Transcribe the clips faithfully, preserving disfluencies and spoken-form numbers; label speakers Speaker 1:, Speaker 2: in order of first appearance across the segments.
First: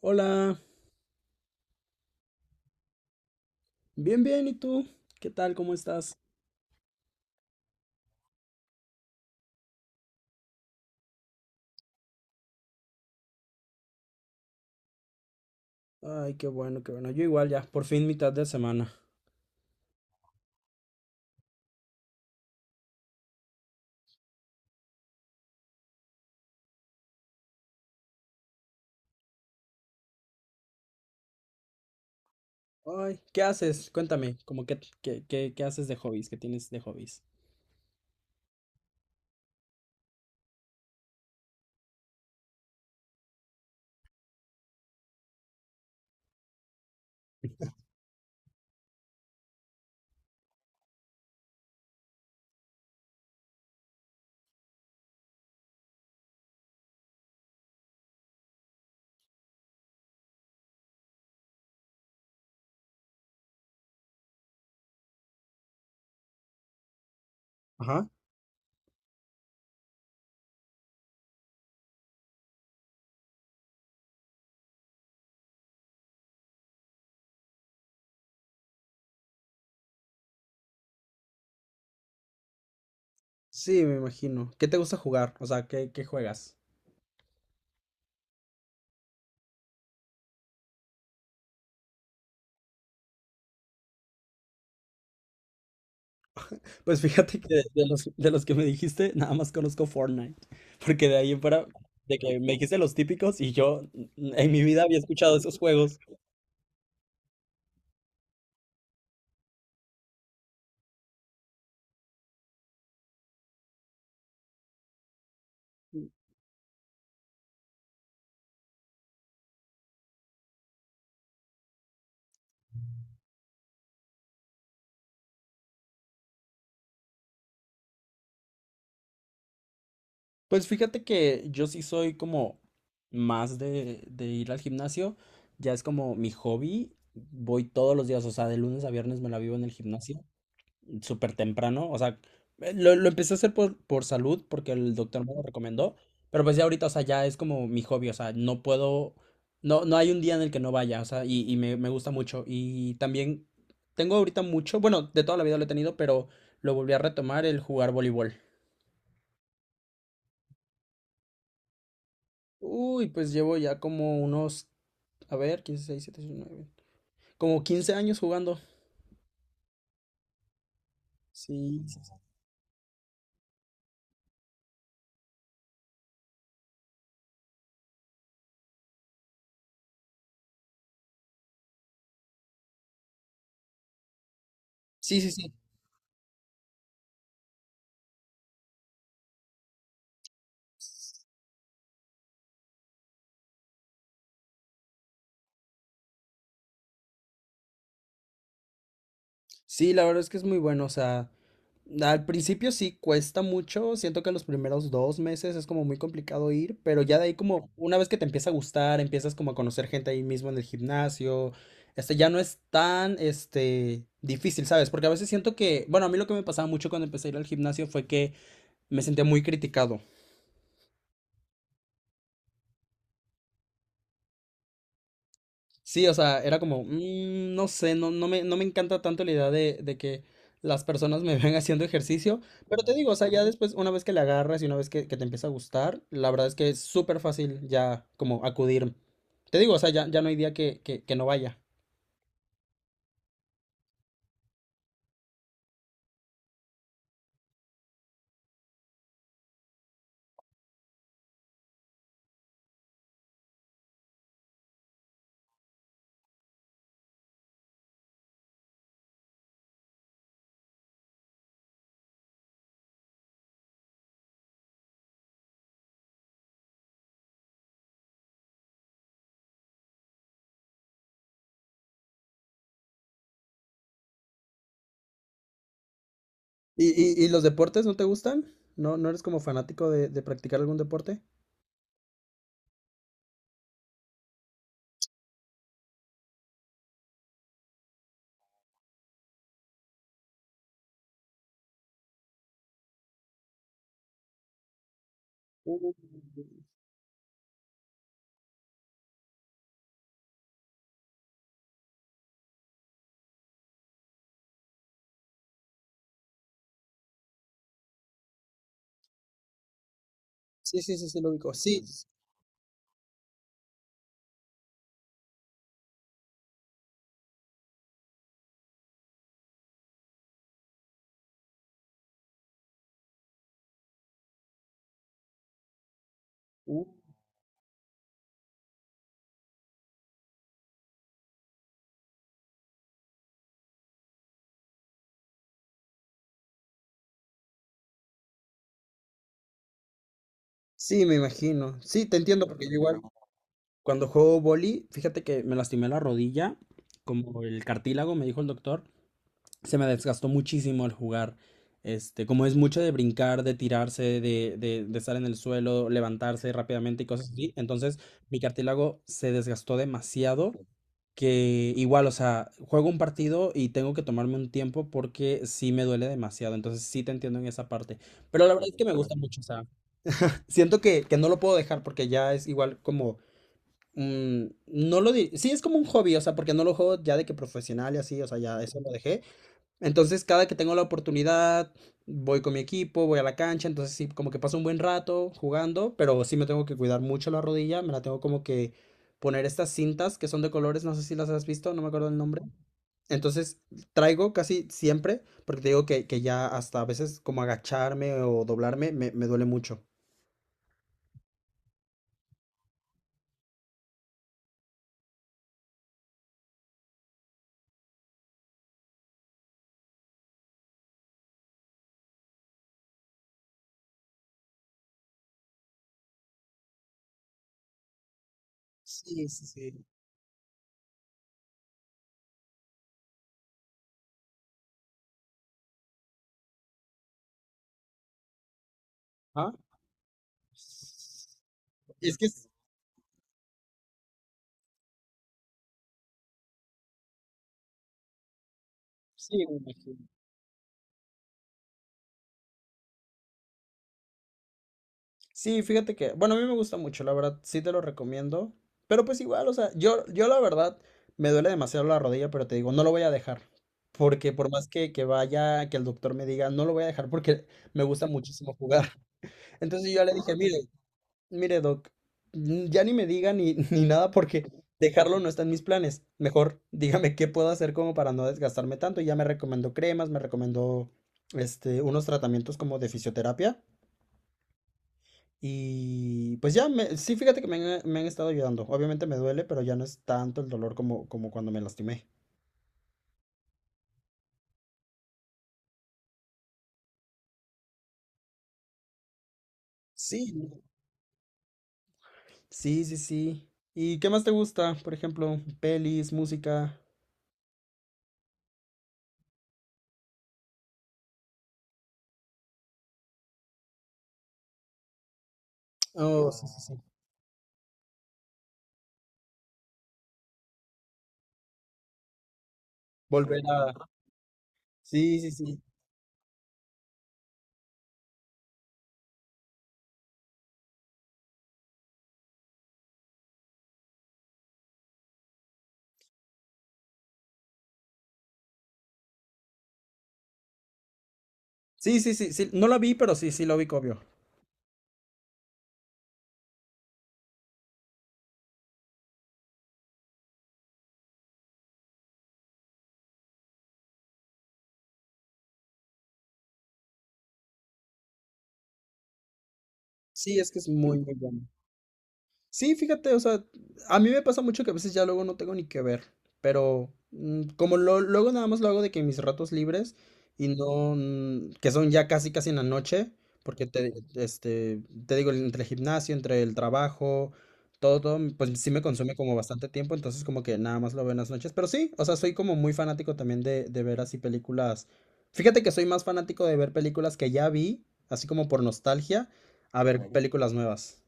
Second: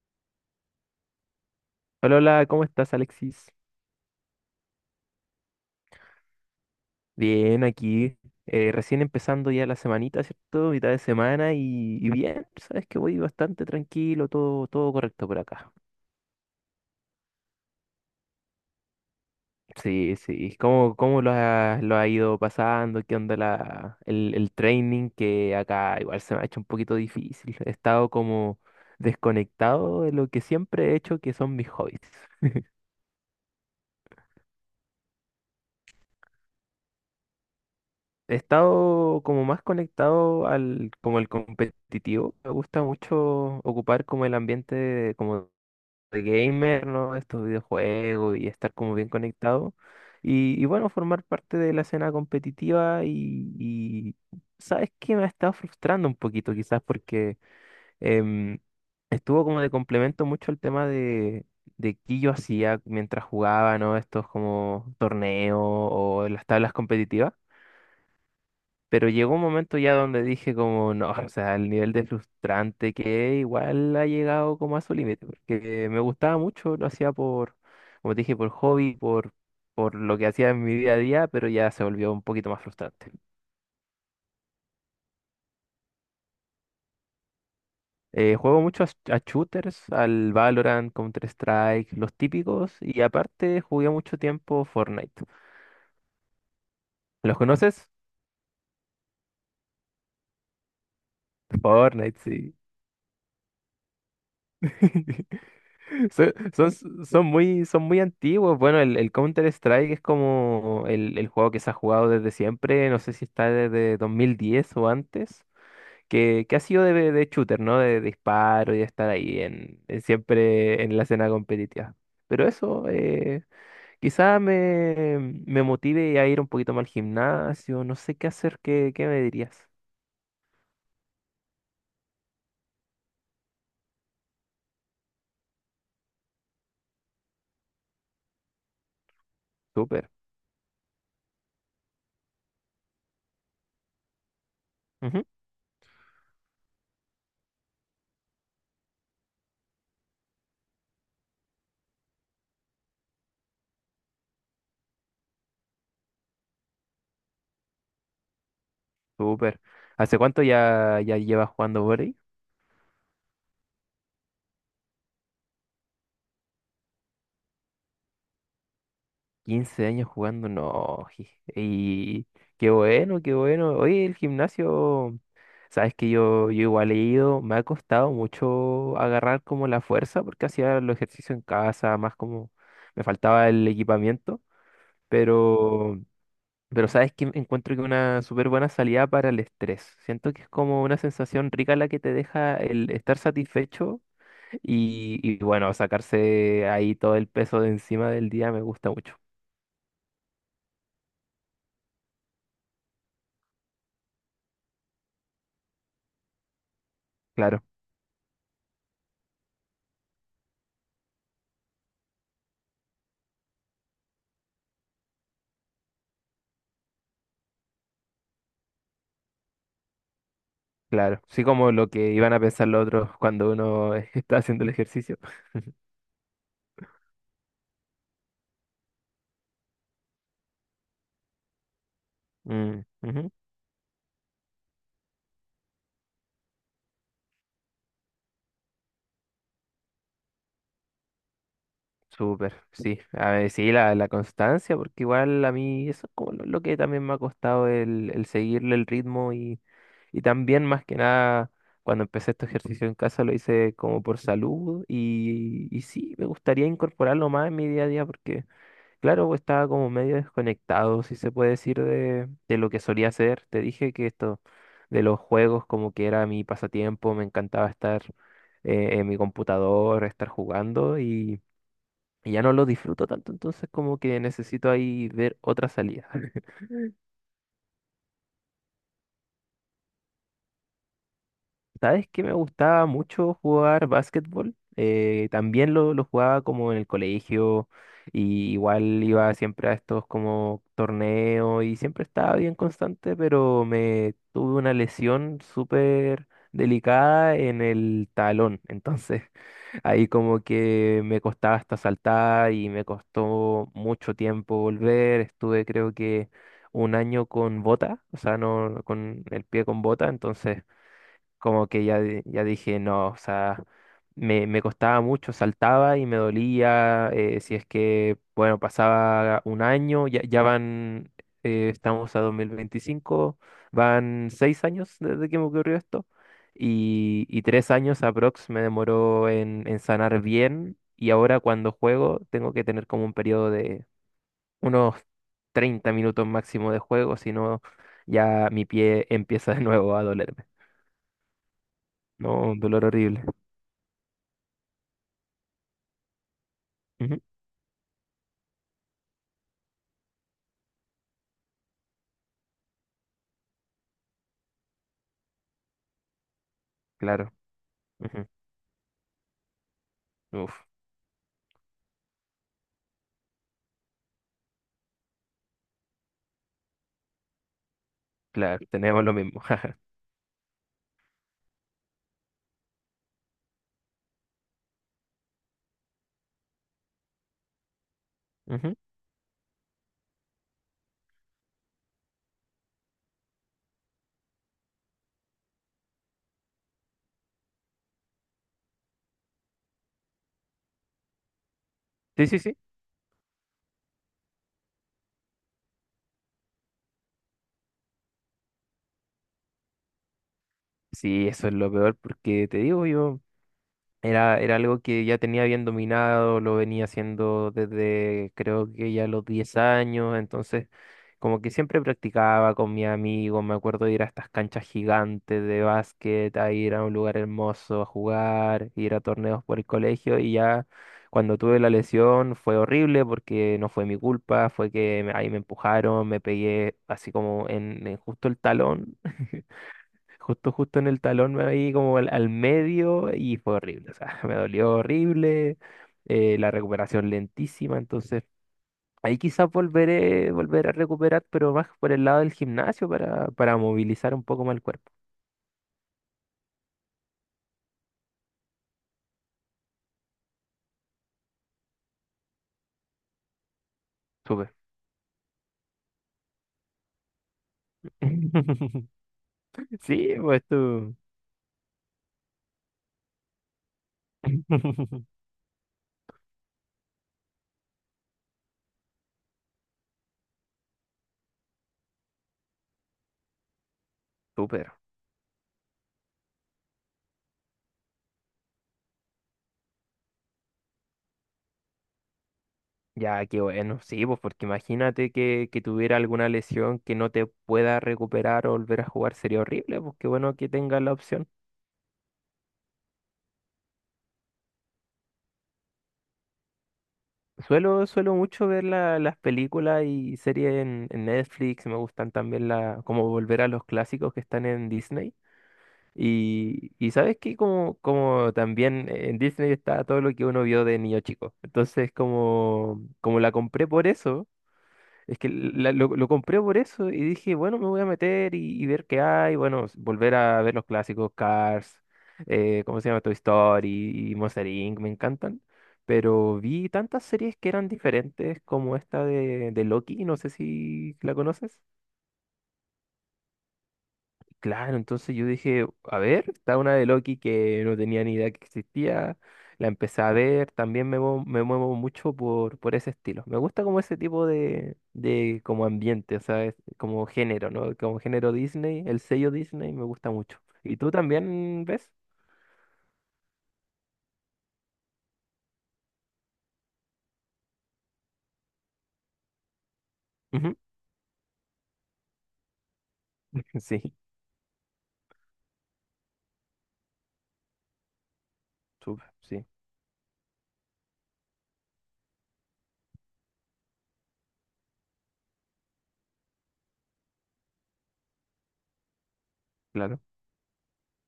Speaker 1: Hola,
Speaker 2: Hola, hola, ¿cómo estás, Alexis?
Speaker 1: bien, bien, ¿y tú? ¿Qué tal? ¿Cómo estás?
Speaker 2: Bien, aquí, eh, recién empezando ya la semanita, ¿cierto? Mitad de semana y, y bien, sabes que voy bastante tranquilo, todo, todo correcto por acá.
Speaker 1: Ay, qué bueno, qué bueno. Yo igual ya, por fin mitad de semana.
Speaker 2: Sí, sí. ¿Cómo, cómo lo ha, lo ha ido pasando? ¿Qué onda la, el, el training? Que acá igual se me ha hecho un poquito difícil. He estado como desconectado de lo que siempre he hecho, que son mis hobbies.
Speaker 1: Ay, ¿qué haces? Cuéntame, como qué, qué, qué, qué haces de hobbies? ¿Qué tienes de hobbies?
Speaker 2: He estado como más conectado al como el competitivo. Me gusta mucho ocupar como el ambiente de- como de gamer, ¿no? Estos videojuegos y estar como bien conectado. Y, y bueno, formar parte de la escena competitiva y, y ¿sabes qué? Me ha estado frustrando un poquito quizás porque em, estuvo como de complemento mucho el tema de, de qué yo hacía mientras jugaba, ¿no? Estos como torneos o las tablas competitivas.
Speaker 1: Ajá.
Speaker 2: Pero llegó un momento ya donde dije como, no, o sea, el nivel de frustrante que es, igual ha llegado como a su límite, porque me gustaba mucho, lo hacía por, como te dije, por hobby, por, por lo que hacía en mi día a día, pero ya se volvió un poquito más frustrante.
Speaker 1: Sí, me imagino. ¿Qué te gusta jugar? O sea, ¿qué, qué juegas?
Speaker 2: Eh, juego mucho a, sh- a shooters, al Valorant, Counter-Strike, los típicos, y aparte jugué mucho tiempo Fortnite.
Speaker 1: Pues
Speaker 2: ¿Los
Speaker 1: fíjate que de
Speaker 2: conoces?
Speaker 1: los, de los que me dijiste, nada más conozco Fortnite. Porque de ahí en fuera, de
Speaker 2: Fortnite,
Speaker 1: que me
Speaker 2: sí.
Speaker 1: dijiste los típicos y yo n- en mi vida había escuchado esos juegos.
Speaker 2: Son, son, son muy, son muy antiguos. Bueno, el, el Counter-Strike es como el, el juego que se ha jugado desde siempre. No sé si está desde dos mil diez o antes. Que, que ha sido de, de shooter, ¿no? De, de disparo y de estar ahí en, en siempre en la escena competitiva. Pero eso, eh, quizá me, me motive a ir un poquito más al gimnasio. No sé qué hacer. ¿Qué, qué me dirías?
Speaker 1: Pues fíjate que yo sí soy como más de, de ir al gimnasio, ya es como mi hobby, voy todos los días, o sea, de lunes a viernes me la vivo en el
Speaker 2: Súper.
Speaker 1: gimnasio, súper temprano, o sea, eh, lo, lo empecé a hacer por, por salud porque el
Speaker 2: Ujú.
Speaker 1: doctor me lo recomendó, pero pues ya ahorita, o sea, ya es como mi hobby, o sea, no puedo, no, no hay un día en el que no vaya, o sea, y, y me, me gusta mucho, y también tengo ahorita mucho, bueno, de toda la vida lo he tenido, pero lo volví a retomar el jugar voleibol.
Speaker 2: Súper. ¿Hace cuánto ya, ya llevas jugando por
Speaker 1: Uy, pues llevo ya como unos. A ver, quince, seis, siete, ocho, nueve. Como quince años jugando.
Speaker 2: quince años jugando, no. ji-
Speaker 1: Sí,
Speaker 2: Y qué bueno, qué bueno. Oye, el gimnasio, sabes que yo, yo igual he ido, me ha costado mucho agarrar como la fuerza porque hacía los ejercicios en casa, más como me faltaba el equipamiento,
Speaker 1: sí, sí, sí.
Speaker 2: pero, pero sabes que encuentro que una súper buena salida para el estrés. Siento que es como una sensación rica la que te deja el estar satisfecho y, y bueno, sacarse ahí todo el peso de encima del día me gusta mucho.
Speaker 1: Sí, la verdad es que es muy bueno. O sea, al principio sí cuesta mucho. Siento que los primeros dos meses es como muy complicado ir, pero ya de ahí
Speaker 2: Claro.
Speaker 1: como una vez que te empieza a gustar, empiezas como a conocer gente ahí mismo en el gimnasio. Este ya no es tan, este, difícil, ¿sabes? Porque a veces siento que, bueno, a mí lo que me pasaba mucho cuando empecé a ir al gimnasio fue que me sentía muy criticado.
Speaker 2: Claro, sí como lo que iban a pensar los otros cuando uno está haciendo el ejercicio.
Speaker 1: Sí, o sea, era como, "Mm, no sé, no, no me, no me encanta tanto la idea de, de que las personas me vean haciendo ejercicio, pero
Speaker 2: Mm,
Speaker 1: te digo, o sea,
Speaker 2: ujú.
Speaker 1: ya después, una vez que le agarras y una vez que, que te empieza a gustar, la verdad es que es súper fácil ya como acudir. Te digo, o sea, ya, ya no hay día que, que, que no vaya.
Speaker 2: Súper, sí. A ver, sí, la, la constancia, porque igual a mí eso es como lo, lo que también me ha costado el, el seguirle el ritmo y, y también más que nada cuando empecé este ejercicio en casa lo hice como por salud y, y sí, me gustaría incorporarlo más en mi día a día porque claro, pues, estaba como medio desconectado, si se puede decir, de, de lo que solía hacer. Te dije que esto de los juegos como que era mi pasatiempo, me encantaba estar eh, en mi computador, estar jugando y, y ya no lo disfruto tanto, entonces como que necesito ahí ver otra salida.
Speaker 1: ¿Y, y, y los deportes no te gustan? ¿No, no eres como fanático de, de practicar algún deporte?
Speaker 2: ¿Sabes qué me gustaba mucho jugar básquetbol? Eh, también lo, lo jugaba como en el colegio y igual iba siempre a estos como torneos y siempre estaba bien constante, pero me tuve una lesión
Speaker 1: Uh,
Speaker 2: súper delicada en el talón. Entonces ahí como que me costaba hasta saltar y me costó mucho tiempo volver. Estuve creo que un año con bota, o sea, no con el pie con bota, entonces
Speaker 1: sí, sí, sí, sí, lo ubico.
Speaker 2: como
Speaker 1: Sí,
Speaker 2: que ya,
Speaker 1: s-
Speaker 2: di- ya dije, no, o sea, me, me costaba mucho, saltaba y me dolía, eh, si es que, bueno, pasaba un año, ya, ya van, eh, estamos a dos mil veinticinco, van seis años desde que me ocurrió esto,
Speaker 1: uh,
Speaker 2: y, y tres años aprox me demoró en, en sanar bien, y ahora cuando juego tengo que tener como un periodo de unos treinta minutos máximo de juego, si no, ya mi pie empieza de nuevo a dolerme,
Speaker 1: sí, me imagino. Sí, te entiendo,
Speaker 2: ¿no? Un
Speaker 1: porque yo
Speaker 2: dolor
Speaker 1: igual,
Speaker 2: horrible.
Speaker 1: cuando juego boli, fíjate que me lastimé la rodilla,
Speaker 2: Ujú.
Speaker 1: como el cartílago, me dijo el doctor, se me desgastó muchísimo al jugar. Este, como es mucho de brincar, de tirarse, de, de, de estar en el suelo, levantarse rápidamente y cosas
Speaker 2: Claro.
Speaker 1: así, entonces
Speaker 2: Ujú.
Speaker 1: mi cartílago se desgastó demasiado
Speaker 2: Uf,
Speaker 1: que igual, o sea, juego un partido y tengo que tomarme un tiempo porque sí me duele demasiado, entonces sí te entiendo en esa parte, pero la
Speaker 2: claro,
Speaker 1: verdad es que me
Speaker 2: tenemos lo
Speaker 1: gusta mucho,
Speaker 2: mismo.
Speaker 1: o sea,
Speaker 2: Jaja.
Speaker 1: siento que, que no lo puedo dejar porque ya es igual como mm, no lo di- sí, es como un hobby, o sea, porque no lo juego ya de que profesional y así, o sea, ya
Speaker 2: Ujú.
Speaker 1: eso lo dejé. Entonces, cada que tengo la oportunidad, voy con mi equipo, voy a la cancha, entonces sí, como que paso un buen rato jugando, pero sí me tengo que cuidar mucho la rodilla, me la tengo como que poner estas cintas que son de colores, no sé si las has visto, no me acuerdo el
Speaker 2: Sí, sí,
Speaker 1: nombre.
Speaker 2: sí.
Speaker 1: Entonces, traigo casi siempre, porque te digo que, que ya hasta a veces como agacharme o doblarme me, me duele mucho.
Speaker 2: Sí, eso es lo peor porque te digo, yo era, era algo que ya tenía bien dominado, lo venía haciendo desde creo que ya los diez años, entonces como que siempre practicaba con mi amigo, me acuerdo de ir a estas canchas gigantes de básquet, a ir a un lugar hermoso a jugar, ir a
Speaker 1: Sí,
Speaker 2: torneos
Speaker 1: sí,
Speaker 2: por el
Speaker 1: sí.
Speaker 2: colegio y ya cuando tuve la lesión fue horrible porque no fue mi culpa, fue que me- ahí me empujaron, me pegué así como en, en justo el talón.
Speaker 1: Ah,
Speaker 2: Justo, justo en el talón me ahí como al,
Speaker 1: Es que
Speaker 2: al
Speaker 1: es-
Speaker 2: medio y fue horrible. O sea, me dolió horrible, eh, la recuperación lentísima. Entonces, ahí
Speaker 1: sí,
Speaker 2: quizás
Speaker 1: me imagino.
Speaker 2: volveré, volver a recuperar, pero más por el lado del gimnasio para, para movilizar un poco más el cuerpo.
Speaker 1: Sí, fíjate que, bueno, a mí me gusta mucho, la verdad, sí te lo recomiendo, pero pues igual, o sea, yo, yo la verdad me duele demasiado la rodilla, pero te digo, no lo voy a dejar, porque por
Speaker 2: Súper.
Speaker 1: más que, que vaya, que el doctor me diga, no lo voy a dejar porque me gusta muchísimo jugar. Entonces yo ya le
Speaker 2: Sí,
Speaker 1: dije,
Speaker 2: pues
Speaker 1: mire,
Speaker 2: tú.
Speaker 1: mire, Doc, mm, ya ni me diga ni, ni nada porque dejarlo no está en mis planes. Mejor dígame qué puedo hacer como para no desgastarme tanto. Y ya me recomendó cremas, me recomendó este, unos tratamientos como de fisioterapia.
Speaker 2: Súper.
Speaker 1: Y pues ya, me, sí, fíjate que me han, me han estado ayudando. Obviamente me duele, pero ya no es tanto el dolor como, como cuando me lastimé.
Speaker 2: Ya, qué bueno. Sí, pues porque imagínate que, que tuviera alguna lesión que no te pueda recuperar o volver a jugar. Sería horrible, pues qué
Speaker 1: Sí,
Speaker 2: bueno que tengas la opción.
Speaker 1: sí, sí, sí. ¿Y qué más te gusta? Por ejemplo, pelis, música.
Speaker 2: Suelo, suelo mucho ver la- las películas y series en, en Netflix, me gustan también la, como volver a los clásicos que están en Disney.
Speaker 1: Oh, sí, sí,
Speaker 2: Y,
Speaker 1: sí.
Speaker 2: y sabes que como, como también en Disney está todo lo que uno vio de niño chico. Entonces como, como la
Speaker 1: Volver
Speaker 2: compré
Speaker 1: a...
Speaker 2: por eso, es
Speaker 1: Sí,
Speaker 2: que
Speaker 1: sí, sí.
Speaker 2: la- lo, lo compré por eso y dije, bueno, me voy a meter y, y ver qué hay. Bueno, s- volver a ver los clásicos Cars, eh, ¿cómo se llama? Toy Story y Monster inc. Me encantan. Pero vi tantas series que eran diferentes como esta de, de Loki, no sé si la conoces.
Speaker 1: Sí, sí, sí, sí, no la vi, pero sí, sí lo vi, obvio.
Speaker 2: Claro, entonces yo dije, a ver, está una de Loki que no tenía ni idea que existía, la empecé a ver, también me, muevo- me muevo mucho por, por ese estilo. Me gusta como ese tipo de, de como ambiente, o sea, es como género, ¿no? Como género Disney, el sello Disney me gusta mucho.
Speaker 1: Sí, es que es
Speaker 2: ¿Y tú
Speaker 1: muy, muy bueno.
Speaker 2: también ves?
Speaker 1: Sí, fíjate, o sea, a mí me pasa mucho que a veces ya luego no tengo ni que ver, pero mm, como lo- luego nada más lo hago de que en mis ratos libres y
Speaker 2: Ujú.
Speaker 1: no, mm, que son ya casi casi en la noche, porque te,
Speaker 2: Sí,
Speaker 1: este, te digo, entre el gimnasio, entre el trabajo, todo, todo, pues sí me
Speaker 2: súper,
Speaker 1: consume como
Speaker 2: sí,
Speaker 1: bastante tiempo, entonces como que nada más lo veo en las noches, pero sí, o sea, soy como muy fanático también de, de ver así películas. Fíjate que soy más fanático de ver películas que ya vi, así como por nostalgia, a ver.
Speaker 2: claro.
Speaker 1: Claro. Películas nuevas.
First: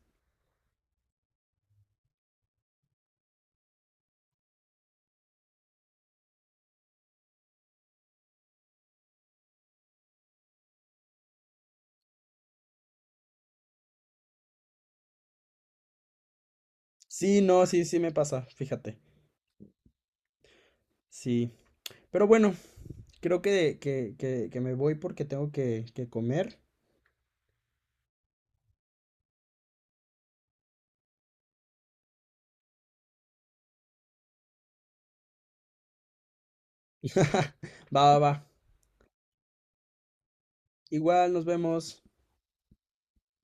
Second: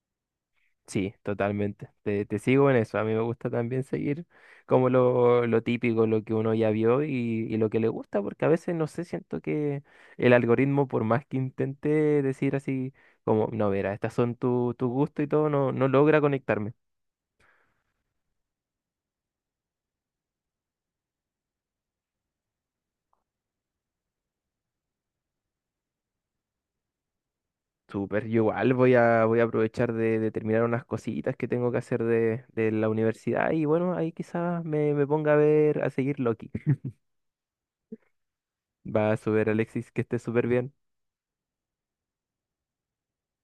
Speaker 2: Sí, totalmente. Te, te sigo en eso. A mí me gusta también seguir como lo, lo típico, lo que uno ya vio y, y lo que le gusta, porque a veces no sé, siento que el algoritmo, por más que intente decir así, como, no, verá, estas son tu, tu gusto y todo, no, no logra conectarme.
Speaker 1: Sí, no, sí, sí me pasa, fíjate. Sí. Pero bueno, creo que, que, que, que me voy porque tengo que, que comer.
Speaker 2: Súper, yo igual voy a, voy a aprovechar de, de terminar unas cositas que tengo que hacer de, de la universidad y bueno, ahí quizás me, me ponga a ver, a seguir Loki.
Speaker 1: Va, va, va.
Speaker 2: Va a subir Alexis, que esté súper bien.
Speaker 1: Igual nos vemos.